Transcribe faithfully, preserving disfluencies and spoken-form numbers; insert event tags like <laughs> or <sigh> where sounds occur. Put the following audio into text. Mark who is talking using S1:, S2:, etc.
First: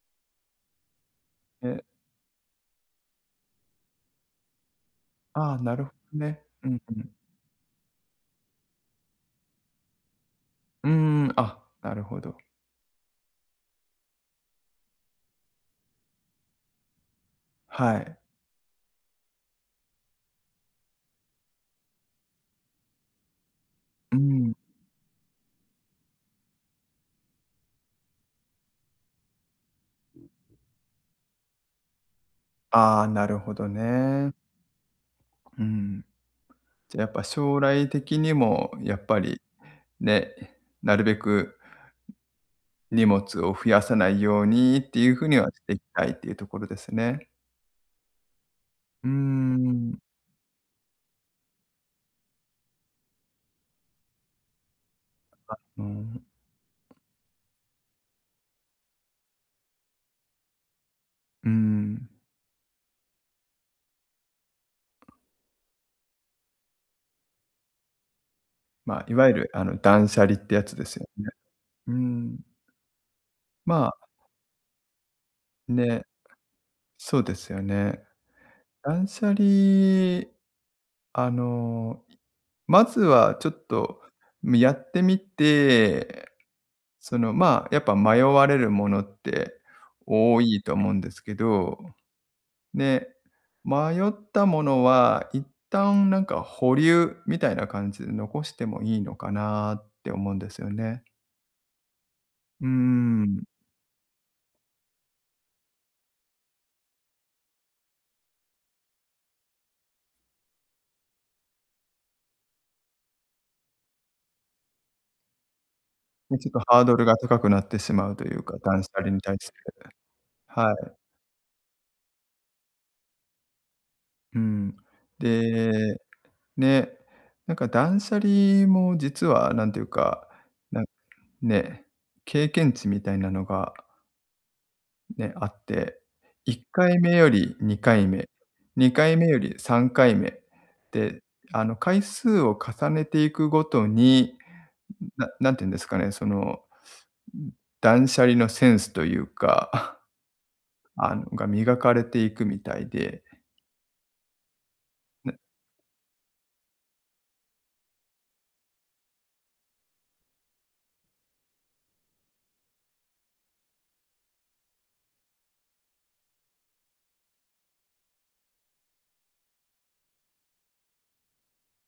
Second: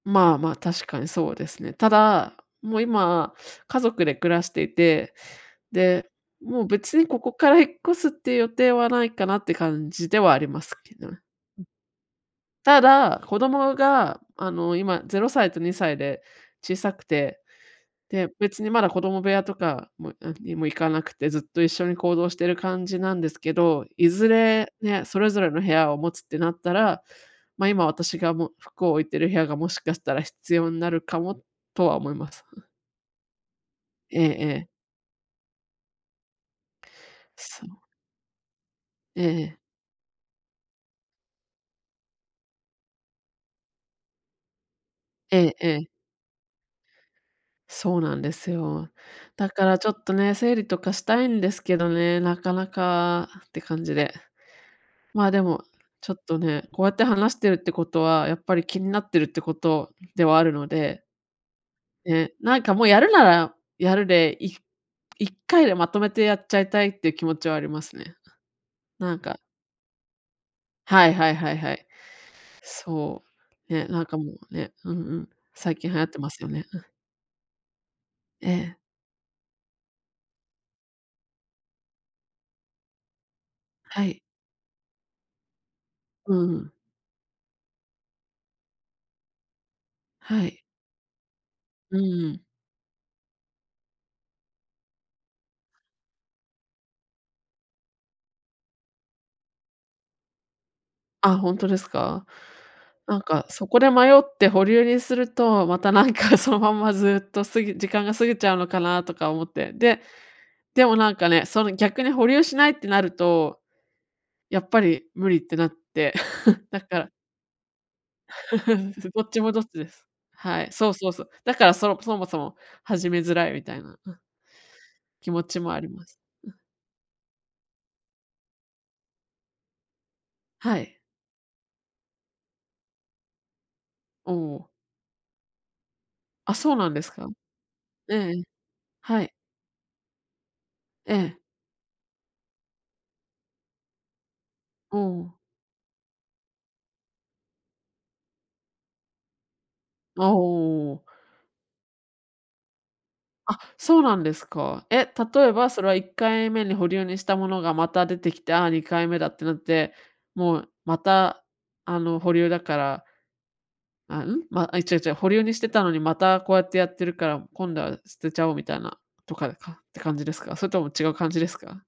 S1: まあまあ、確かにそうですね。
S2: え
S1: ただ、もう今家族で暮らしていて、
S2: ああ、なるほ、
S1: で、
S2: ね。
S1: も
S2: う
S1: う
S2: ん
S1: 別
S2: う
S1: に
S2: ん。
S1: ここから引っ越すっていう予定はないかなって感じではあります
S2: うー
S1: けど、ん。
S2: ん、あ、なるほど。
S1: ただ、子供があの、今ぜろさいとにさいで小さくて、
S2: はい。
S1: で、別にまだ子供部屋とかもなんにもいかなくて、ずっと一緒に行動してる感じなんですけど、い
S2: う
S1: ず
S2: ん。
S1: れね、それぞれの部屋を持つってなったら、ま、今私が、ま、服を置いている部屋がもしかしたら必要になるかも、とは思います。ん。
S2: ああ、なるほど
S1: ええ
S2: ね。
S1: ええ。
S2: うん。じゃ、やっぱ将
S1: そう
S2: 来的にも、やっぱ
S1: ええ
S2: り、
S1: ええ。
S2: ね、なるべく、荷物を増やさないようにっていう風に
S1: え
S2: は、
S1: え
S2: し
S1: え
S2: てい
S1: え。
S2: きたいていうところですね。
S1: そうなんですよ。
S2: うー
S1: だからちょ
S2: ん。
S1: っとね、整理とかしたいんですけどね。なかなかって感じで。まあ、で
S2: あ、
S1: も、
S2: う
S1: ちょっ
S2: ん。
S1: とね、こうやって話してるってことは、やっぱり気になってるってことではあるので
S2: うん。
S1: ね、なんかもう、やるならやるで、いいっかいでまとめてやっちゃいたいっていう気持ちはありますね。
S2: ま、い
S1: なん
S2: わゆ
S1: か
S2: るあの、断捨離ってやつですよ
S1: はい
S2: ね。
S1: はいはいはい。
S2: うーん。
S1: そう。
S2: ま
S1: ね、
S2: あ
S1: なんかもうね、うんうん、最近流
S2: ね、
S1: 行ってますよね。うん。
S2: そうですよね。
S1: ええ。
S2: 断捨離、あの、いまずはちょっと
S1: はい。
S2: みやってみて、
S1: うんうん。
S2: その、まあ、やっぱ迷われるものって多
S1: はい。
S2: いと思うんですけど。
S1: うんうん。
S2: ね、迷ったものは、一旦なんか保留、みたいな感じで残してもいいのかなって思うんですよね。
S1: あ、ほんとですか？
S2: うん
S1: なん
S2: うんうん。
S1: か、そこで迷って保留にすると、またなんか、そのまんまずっと過ぎ時間が過ぎちゃうのかな、とか思って。で、でもなんかね、その逆に保留しないってなると、やっぱり無理ってなって、
S2: ん、ちょっと
S1: <chuckles>
S2: ハ
S1: だ
S2: ード
S1: か
S2: ル
S1: ら
S2: が高くなってしまうというか、断捨離
S1: <laughs>
S2: に
S1: どっ
S2: 対
S1: ち
S2: し
S1: も
S2: て
S1: どっちです。はい、
S2: は
S1: そう
S2: い。
S1: そうそう。だからそのそもそも始めづらいみたいな、あ
S2: うん。
S1: 気持ちもあり
S2: で、
S1: ます。ん。
S2: ね、なんか断捨離も実は、何ていうか、
S1: は
S2: なん
S1: い。
S2: ね、経験値みたいなのが
S1: おお。
S2: ね、あって、い
S1: あ、
S2: っ
S1: そう
S2: か
S1: なん
S2: い
S1: です
S2: め
S1: か？
S2: よりにかい
S1: ええ
S2: め、
S1: ええ、
S2: にかい
S1: は
S2: め
S1: い。
S2: よりさんかいめ。
S1: え
S2: で、
S1: え。
S2: あの回数を重ねていくごとに、
S1: お
S2: な
S1: お。
S2: 何て言うんですかね、その、ん断捨離のセンスというか、
S1: あ、おおおお。
S2: あのが磨かれていくみたいで。
S1: あ、そうなんですか。え、
S2: ね
S1: 例えばそれは、いっかいめに保留にしたものがまた出てきて、あ、にかいめだってなって、もうまた、あの保留だからあ、うん？ま、あ、違う違う、保留にしてたのにまたこうやってやってるから、今度は捨てちゃおうみたいな、とかかって感じですか？それとも違う感じですか？